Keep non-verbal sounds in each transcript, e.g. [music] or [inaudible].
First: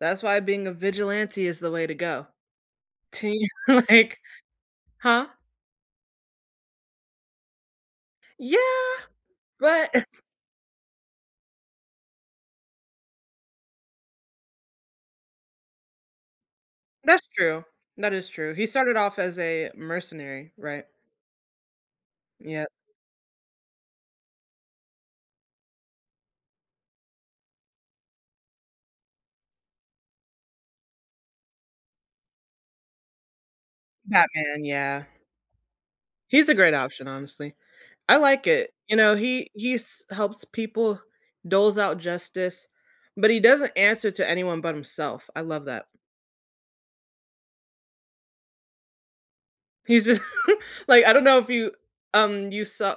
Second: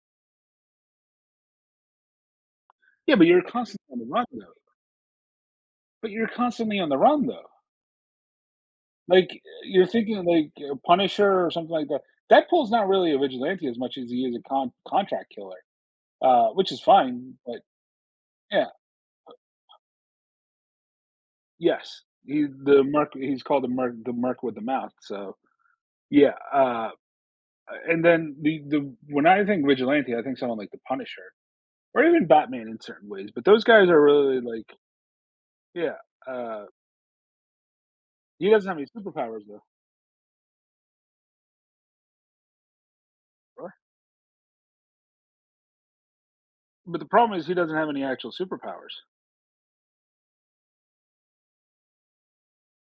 That's why being a vigilante is the way to go. Yeah, but To you're you, constantly on the like run, though. Huh? But you're constantly on the run, though. Yeah, Like, uh, you're but thinking [chuckles] of, like, uh, Punisher or something like that. Deadpool's not really a vigilante as much as he is a con contract killer, uh, which is That's fine, but true. That is true. He Yeah, started off but as a mercenary, right? Yes, he Yup. the Merc he is called the Merc the Merc with a Mouth, so Yeah, uh uh, and then the the When I think vigilante, I think someone like the Punisher, or even Batman in certain ways, but those guys are really Batman, like yeah. Yeah, He's a uh great option, honestly. I like He doesn't it. have any You know, superpowers, he though. he's helps people, doles out justice, but he Sure. doesn't answer to anyone but himself. I love that. But the problem is he doesn't have any actual superpowers. He's just [chuckles] Like, I don't know if you um, you saw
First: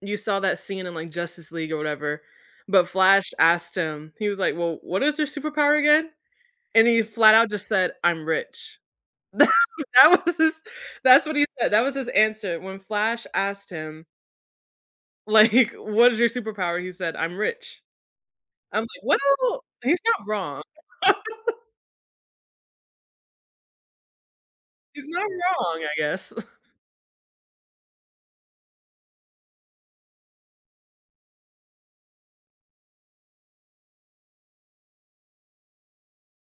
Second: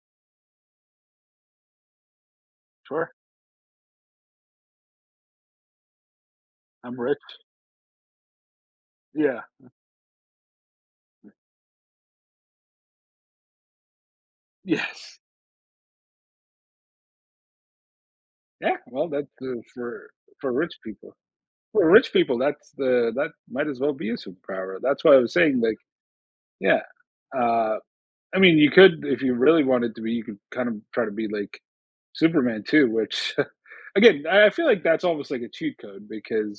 you saw that scene in, like, Justice League or whatever, but Sure. Flash asked him, he was like, "Well, what is your superpower again?" and I'm he rich. flat out just said, "I'm rich." Yeah, Tha h that was his his that's what he said, that was his answer when Flash asked him Yes. like, "What is your superpower?" he said, "I'm rich." Yeah, I'm well, like, that goes "Well, he's for not for wrong." rich people. [laughs] For rich people, that's the that might as well be a superpower. That's He's why I not was saying, like wrong, I guess. [chuckles] Yeah. Uh, I mean, you could if you really wanted to be, you could kind of try to be like Superman, too, which [chuckles] Again, I I feel like that's almost like a cheat code because